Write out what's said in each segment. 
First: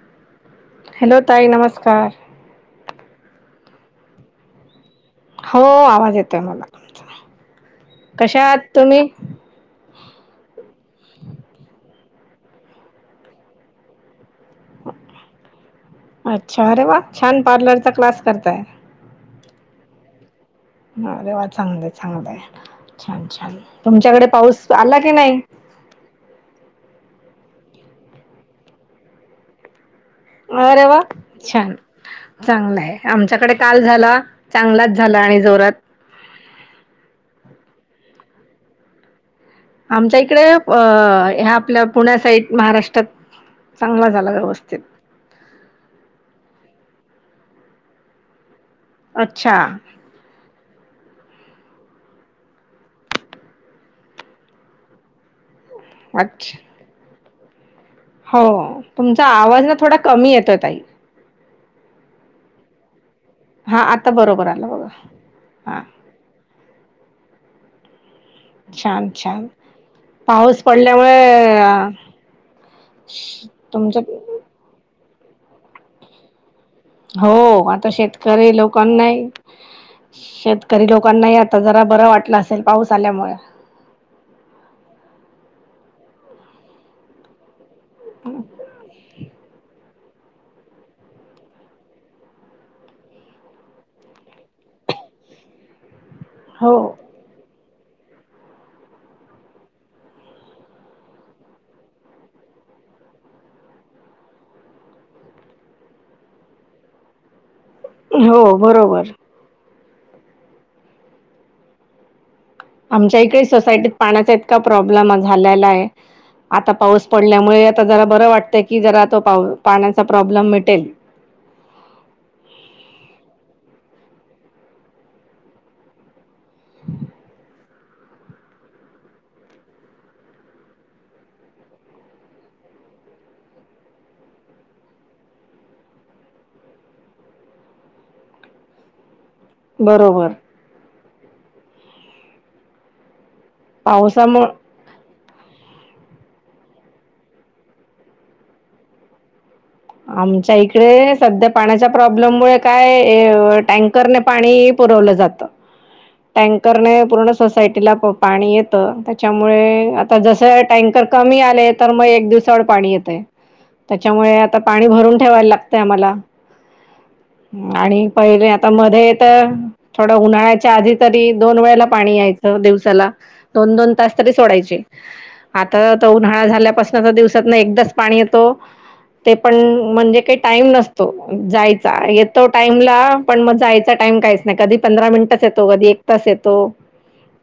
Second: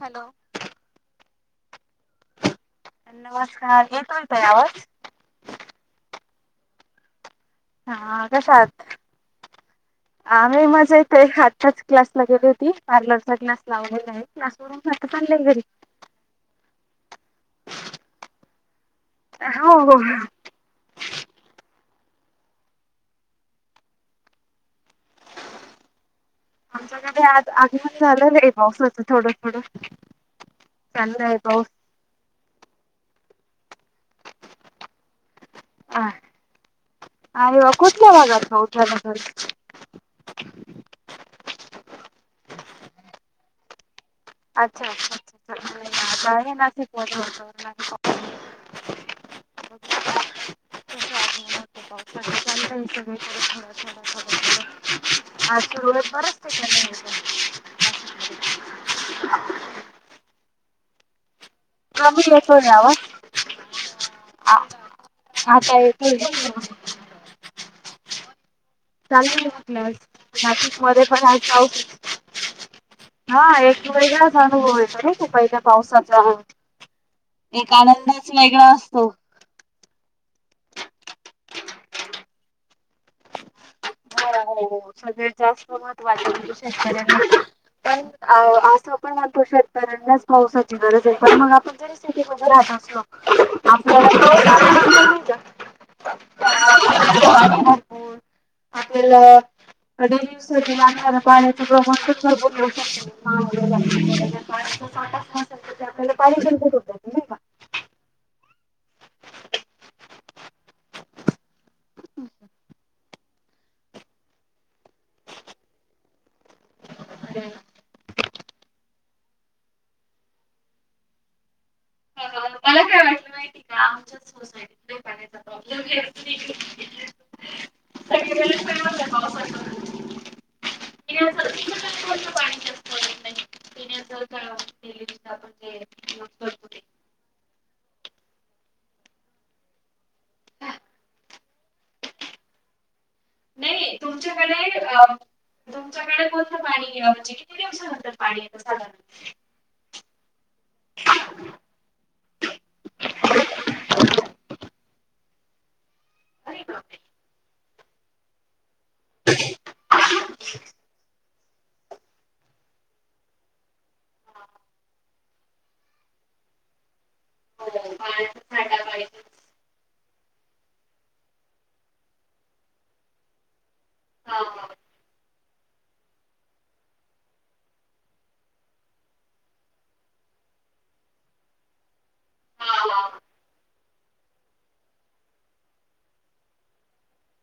Hello hello ताई नमस्कार नमस्कार येतोय ताई आवाज हो आवाज येतोय मला हा कशा आहात आम्ही मजेत हेत आत्ताच क्लास म गेली होती पार्लरचा क्लास लावलेला आहे क्लास वरून आता चालले घरी अच्छा अरे वा! छान पार्लरचा क्लास करताय. हो हो अरे वा चांगलं चांगलं हाय. छान छान तुमच्याकडे पाऊस आला की नाही? आमच्याकडे आज आगमन झालं नाही पावसाचं थोडं थोडं. अरे वा! चाललंय पाऊस. छान चांगलं आहे आमच्याकडे. काल झाला, चांगलाच झाला आणि जोरात. हा अरे वा कुठल्या भागात पाऊस झाला तर? आमच्या इकडे अ ह्या आपल्या पुण्या साईट महाराष्ट्रात चांगलाच. अच्छा अच्छा [inaudible] अच्छा [inaudible] [inaudible] सगळीकडे थोडा थोडा अच बरच अच्छा [inaudible] हो तुमचा आवाज ना थोडा कमी येतो ताई. [inaudible] आ हा आता बरोबर आला बघा आता हा येतोय का? छान चालेल छान म्हणलं पाऊस नाशिक मध्ये पण आज पडल्यामुळे पाऊस. अ हा एक तुमचं वेगळाच अनुभव येतो नाइ का पहिल्या पावसाचा हो. हो आता शेतकरी असतो. लोकांनाय. शेतकरी लोकांनाही आता जरा बरं वाटलं असेल पाऊस आल्यामुळ. [unintelligible] सगळ्यात जास्त महत्त्वाचं म्हणजे शेतकऱ्यांना. पण आ आसपण आपण शेतकऱ्यांना. त्यात पावसाची गरज आहे पण मग आपण जरी सिटीमध्ये राहत असलो आपल्याला हो [inaudible] [inaudible] आपल्याला. आडी दिवसाचे लागणाऱ्या पाण्याचे प्रमाण [inaudible] त्या पाटात मोटरचे तिथे आपल्याला पाणी [unintelligible] होते नाही का? हो बरोबर. आमच्या इकडे सोसायटीत पाण्याचा इतका प. प्रॉब्लेम झाल्याला हाय आता पाऊस पडल्यामुळे आता जरा बरं वाटतय की जरा तो पाऊ पाण्याचा प्रॉब्लेम मिटेल. मला काय वाटलं माहिती का आमच्या सोसायटीत लय पाण्याचा प्रॉब्लेम [inaudible] [inaudible] [inaudible] [inaudible] [inaudible] बरोबर नाही पावसामुळ तुमच्याकडे अ. तुमच्याकडे कोणतं पाणी अ म्हणजे किती दिवसानंतर पाणी येतं साधारण. आमच्या इकडे सध्या पाण्याच्या प्रॉब्लेम मुळे काय ऐ टँकरने पाणी इ पुरवलं जातं अरे बापरे! टँकरने पूर्ण सोसायटीला पू पाणी येत. त्याच्या मुळे आता जस टँकर कमी आ. आपल्या कडे तर मग एक दिवसाआड पाणी येत त्याच्यामुळे. आता पाणी भरून ठेवायला लागतय आम्हाला. हो आणि पाण्याच्या पहिले आता छाट्या मध्ये पाहिजे. तर थोड उन्हाळ्याच्या आधी तरी दोन वेळेला पाणी यायचं दिवसाला दोन दोन तास तरी हां, हां, सोडायची. आता तर उन्हाळा झाल्यापासून तर दिवसात ना एकदाच पाणी येतो. ते पण म्हणजे काही टाईम नसतो जायचा येतो हां, टाईमला पण मग जायचा टाइम काहीच नाही कधी पंधरा मिनिटच येतो कधी एक तास येतो ह [unintelligible]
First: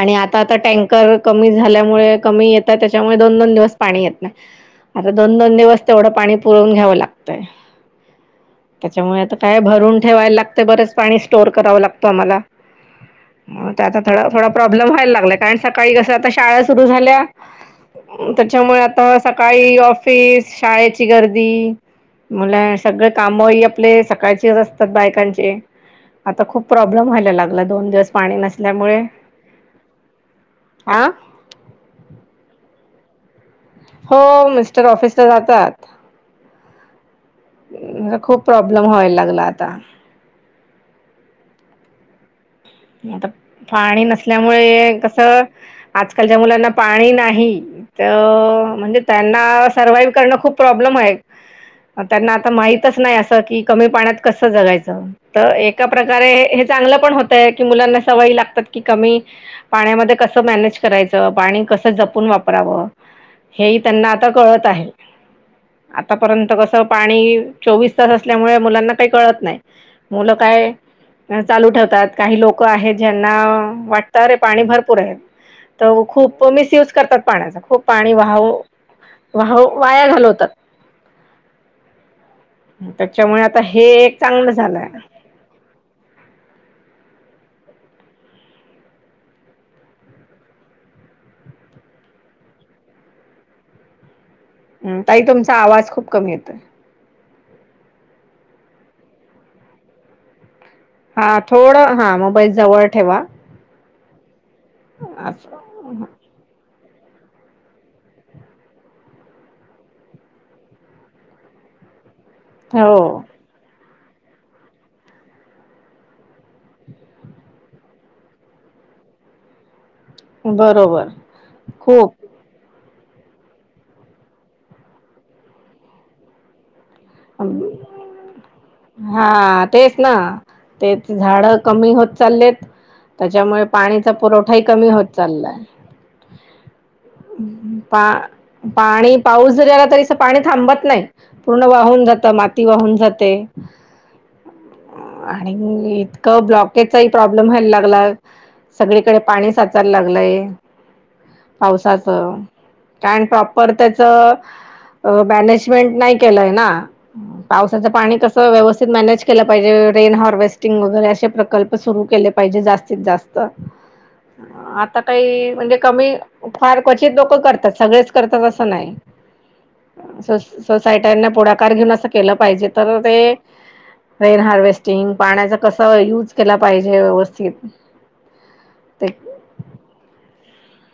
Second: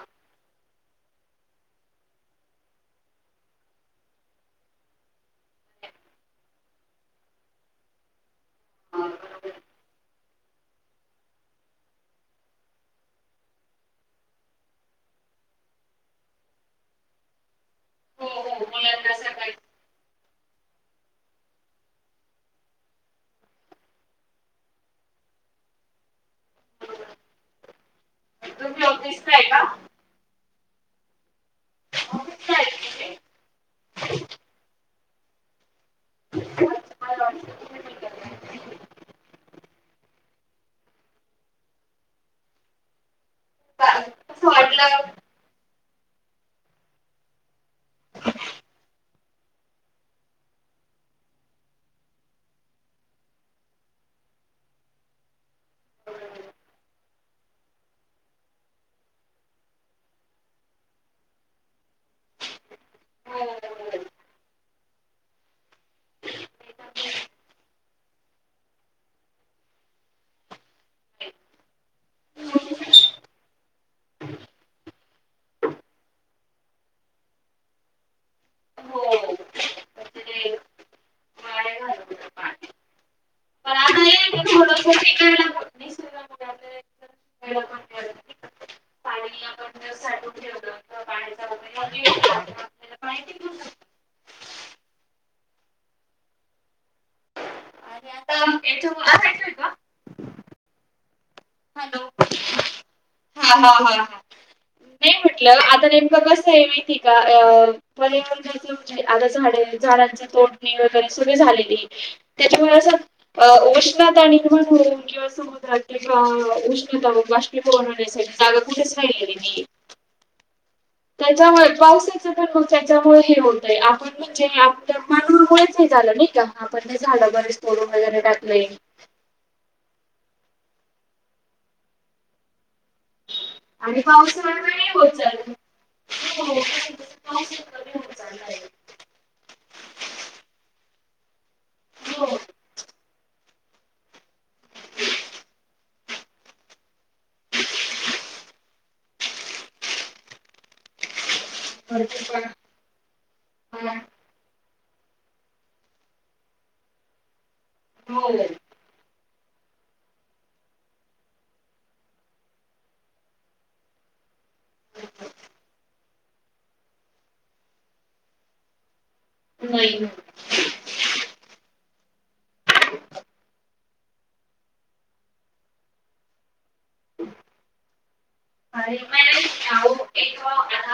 आणि आता आ टँकर कमी झाल्यामुळे कमी येतात त्याच्यामुळे दोन दोन दिवस पाणी येत नाही आता दोन दोन दिवस तेवढं पाणी पुरवून घ्यावं लागतंय त्याच्यामुळे आता काय भरून ठेवायला लागते बरेच पाणी स्टोअर करावं लागतो आम्हाला ता थोड थोडा प्रॉब्लेम व्हायला लागलाय कारण सकाळी कस आता शाळा सुरू झाल्या हो, हो. त्याच्यामुळे मुलांना आता सकाळी ऑफिस शाळेची गर्दी मुला सगळे कामही आपले सकाळचे असतात बायकांचे आता खूप प्रॉब्लेम व्हायला लागला दोन दिवस पाणी नस तुम्ही त्यामुळे ऑफिसला आहे का? आ ऑफिसला आहेत तुम्ही? हो मिस्टर ऑफिसला जातात अच्छा, मला वाटलं तुम्ही नाही करणार. खूप प्रॉब्लेम व्हायला लागला आता आता पाणी चालेल. असं वाटलं नसल्यामुळे कसं आजकालच्या मुलांना पाणी नाही तर म्हणजे त्यांना सर्वा्हाइव्ह करणं खूप प्रॉब्लेम एक [unintelligible] त्यांना आता माहितच नाही असं की कमी पाण्यात कसं जगायचं तर एका प्रकारे चांगलं पण हो की मुलांना सवय लागतात की कमी पाण्यामध्ये कसं मॅनेज करायचं पाणी कसं जपून परा हे त्यांना आता कळत आहे आतापर्यंत कस पाणी चोवीस तास असल्यामुळे मुलांना काही कळत नाही मुलं काय चालू ठेवतात काही लोक आहेत ज्यांना वाटत अरे पाणी भरपूर आहे तर खूप मिसयूज करतात पाण्याच खूप पाणी वा हो वा वाया घालवतात म्हणजे वाया घालवलं पाणी. त्याच्यामुळे आता हे एक चांगलं झालंय ह [unintelligible] [unintelligible] शकतं. तही तुमचा आवाज खूप कमी येतोय आणि आता याच्यामुळे असायचंय का? हा थोड हा मोबाईल जवळ ठेवा हा हा हा हा नाही असं म्हटलं आता नेमकं कस आहे माहिती पयटण घयच म्हणजे आता झाडे झाडांची तोडणी वगैरे सगळी झालेली त्याच्यामुळे असं हो अ उष्णता निर्माण होऊ किंवा समुद्रात उष्णता बाष्ीभवन होण्यासाठी जागा कुठेच राहिली बरोबर त्याच्यामुळे खूप पावसाच तर ख त्यामुळे हे होतय आपण म्हणजे आप पानमुळेच नाही झालं नाही का आपण ते झाडं बरेच तोडून वगैरे टाकले हा तेच ना तेच झाड कमी होत चाललेत त्याच्यामुळे आणि पाणीचा पावसाळा पुरवठाही नाही कमी होत चालला. चाललाय हो पाऊस कमी पा होत चाललाय. पाणी पाऊस झारला तरी पाणी थांबत नाही पूर्ण वाहून जात हो माती वाहून जाते आणि ब्लॉकेजचाही प्रॉब्लेम व्हायला लागला सगळीकडे पाणी साचायला लागलंय भरपूर पावसाचं कारण प्रॉपर प्रमाणात त्याच अ मॅनेजमेंट नाही केलंय ना पावसाचं पाणी हो कसं व्यवस्थित मॅनेज केलं पाहिजे रेन हार्वेस्टिंग वगैरे असे प्रकल्प सुरू केले पाहिजे जास्तीत जास्त आता काही म्हणजे कमी फार क्वचित लोक करतात सगळेच करतात असं नाही नाही स सोसायटीना पुढाकार घेऊन असं केलं पाहिजे तर ते रेन हार्वेस्टिंग पाण्याचा कस युज केला पाहिजे व्यवस्थित अरे ते मॅडम आहो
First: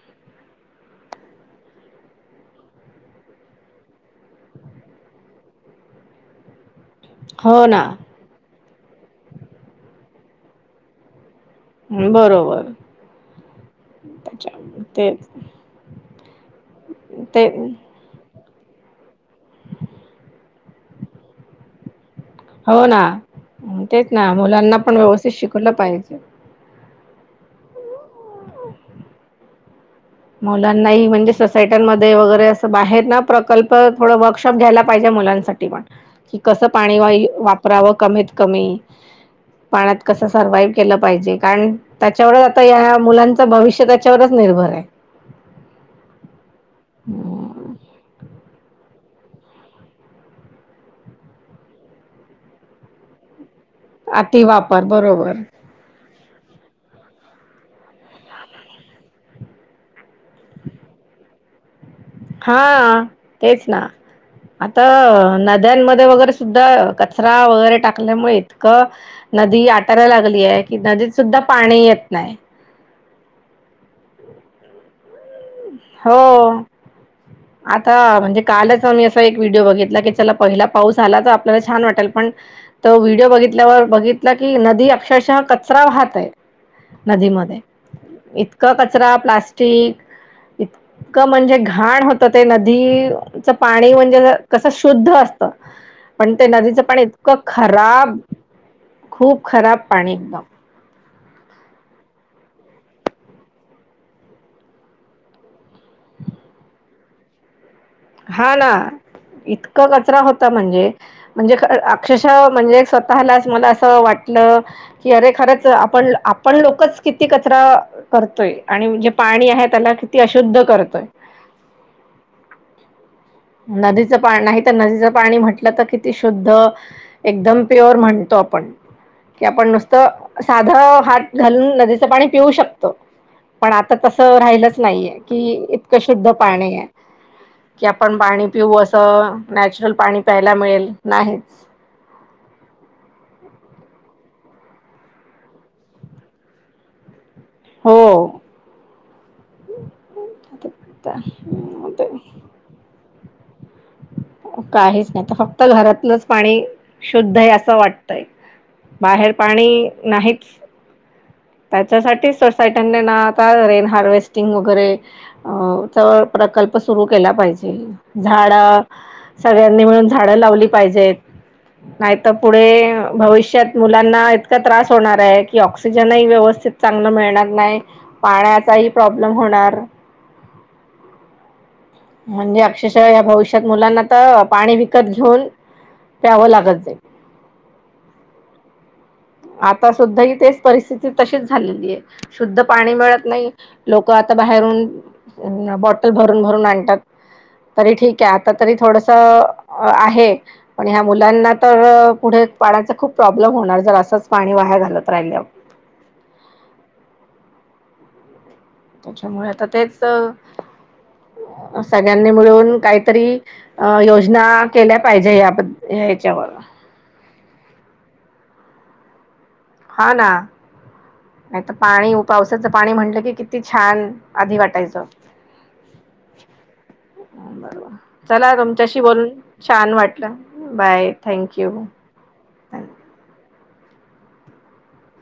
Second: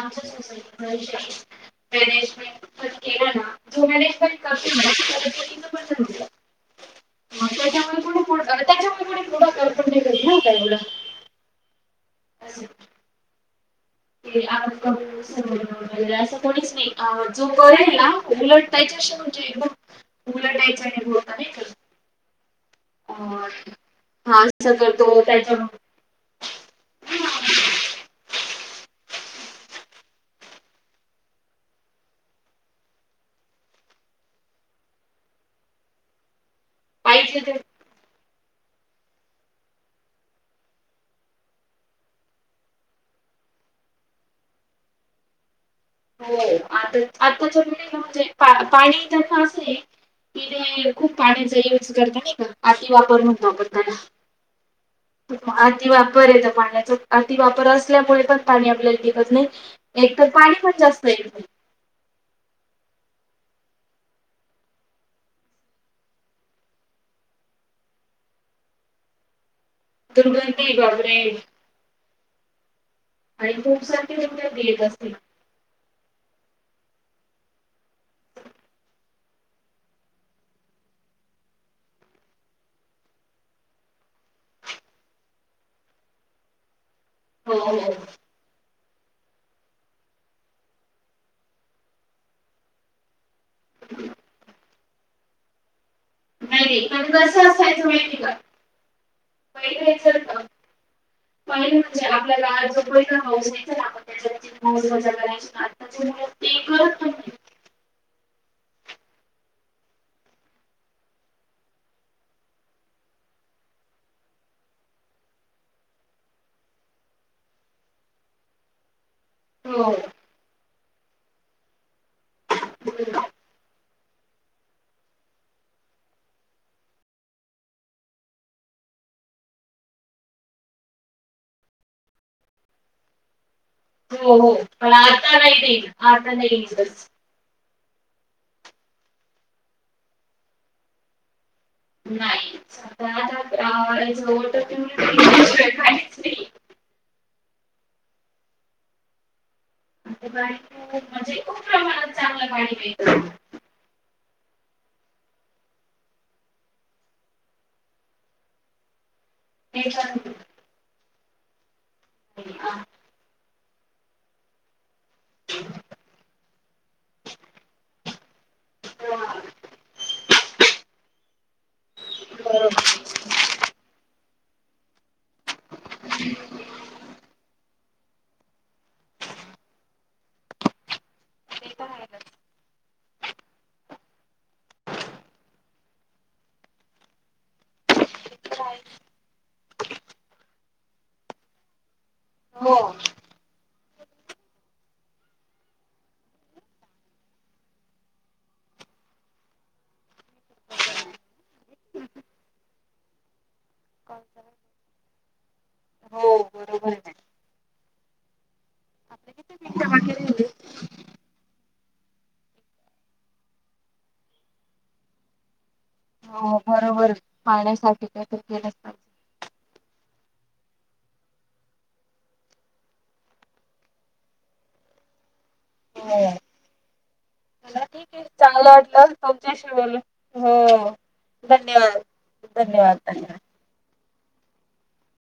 आमच्या सोसायटी इशू मॅनेजमेंट केला ना जो मॅनेजमेंट करते करतील ना ह हो ना त्याच्यावर कनी त्याच्यावरती पुढाकार करपण नाहीत नाही का एवढं हम् असं. बरोबर ते त्याच्या आपण ते असं कोणीच नाही जो ते करेल ना उलट त्याच्याशी म्हणजे बघ उलाटायच नि हो होता नाही तर हो ना अ तेच ना हा असं मुलांना पण करतो व्यवस्थित त्याच्या शिकवलं पाहिजे. ह हो [unintelligible] मुलांनाही म्हणजे सोसायट्यांमध्ये वगैरे असं बाहेर ना प्रकल्प थोडं वर्कशॉप घ्यायला पाहिजे मुलानसाठी पण कि कस पाणी वापरावं कमीत कमी ह [unintelligible] पाण्यात कस सर्वाइव केलं पाहिजे कारण त्याच्यावरच आता या मुलांच भविष्य त्याच्यावरच निर्भर आहे हो आता आताच्या पिढीला म्हणजे पाणी त्यांना असं आहे कि खूप पाण्याचा यूज करत नाही का अती वापर म्हण वापरत अति वापर बरोबर बरेत पाण्याचा अति वापर असल्यामुळे पण पाणी आपल्याला टिकत नाही एक तर पाणी पण जास्त येत नाही हा तेच ना आता नद्यांमध्ये वगैरे सुद्धा कचरा वगैरे टाकल्यामुळे इतक नदी आटायला लागली आहे दुर्गंधी की नदीत बापरे सुद्धा पाणी येत नाही आणि खूपसख त भट असत [unintelligible] हो आता म्हणजे कालच आम्ही असा एक व्हिडिओ बघितला की चला पहिला पाऊस आला तर आपल्याला छान वाटेल पण तो व्हिडिओ बघितल्यावर बघितला की नदी अक्षरशः कचरा वाहत आहे नदीमध्ये हो हो नाही इतका कचरा प्लास्टिक इतकं म्हणजे घाण होत ते नदीच पाणी म्हणजे कस शुद्ध असत पण ते नदीचं नाही पाण पण इतकं कसं असायचं खराब माहिती का खूप खराब पहिले पाणी जर एकदम पहिले म्हणजे आपल्याला आज हाऊस आहे तर चला त्याच्या वरती मौज मज्जा करायची का त्याच्या मुळे ते करत नाही हाना इतक कचरा होता म्हणजे म्हणजे अक्षशा म्हणजे स्वतःलाच मला असं वाटत की अरे खरच आपण आपण लोकच किती कचरा करतोय आणि म्हणजे पाणी आहे त्याला हो किती अशुद्ध करतोय नदी नाही तर नदीचं पाणी म्हटलं तर किती शुद्ध एकदम प्युअर म्हणतो आपण कि आपण नुसतं साधं हात घालून नदीचं पाणी पिऊ शकतो पण आता हो तसं हो राहिलच पण नाहीये आता नाही कि देईल इतकं शुद्ध आता नाही पाणी आहे येईलच. कि आपण पाणी पिवु असं नॅचरल पाणी प्यायला मिळेल नाहीच नाही स आता जवळ तुमहीयालीच र [unintelligible] [inaudible] हो बाई म्हणजे खूप प्रमाणात चांगलं पाणी मिळत काहीच नाही तर फक्त घरातलंच पाणी शुद्ध आहे असं वाटतय बाहेर पाणी ते नाहीच त्याच्यासाठी सोसायटीनी ना आता रेन हार्वेस्टिंग वगैरे अ च प्रकल्प सुरू केला पाहिजे झाड सगळ्यांनी मिळून झाडं लावली पाहिजेत नाही तर पुढे पण भविष्यात मुलांना इतका त्रास होणार की ऑक्सिजनही व्यवस्थित चांगलं मिळणार नाही पाण्याचाही प्रॉब्लेम होणार बरोबर ते तर आहेच ते म्हणजे अक्षरशः या भविष्यात मुलांना तर पाणी विकत घेऊन प्यावं लागत जाई [inaudible] आता सुद्धा ही तेच परिस्थिती तशीच झालेली आहे शुद्ध हो पाणी मिळत नाही लोक बाहेरून बॉटल भरून भरून आणतात तरी ठीक आहे आता तरी थोडस आहे पण ह्या मुलांना तर पुढे पाण्याचा खूप प्रॉब्लेम होणार जर असाच पाणी वाया घालत राहिल्या हो बरोबर आहे. आपल्या त्याच्यामुळे किती आता दिशा तेच वगैरे होईल सगळ्यांनी मिळून काहीतरी अ योजना केल्या पाहिजे याद् हो बरोबर पाण्यासाठी काय तर केलं आला नाही तर पाणी पावसाचं पाणी म्हटलं की किती छान आधी वाटायचं हो ह चला बरोवा ठीक आहे चला चांगलं तुमच्याशी वाटलं बोलून तुमच्याशी छान बोलून वाटलं हो बाय थँंक यू धन्यवाद धन्यवाद धन्यवाद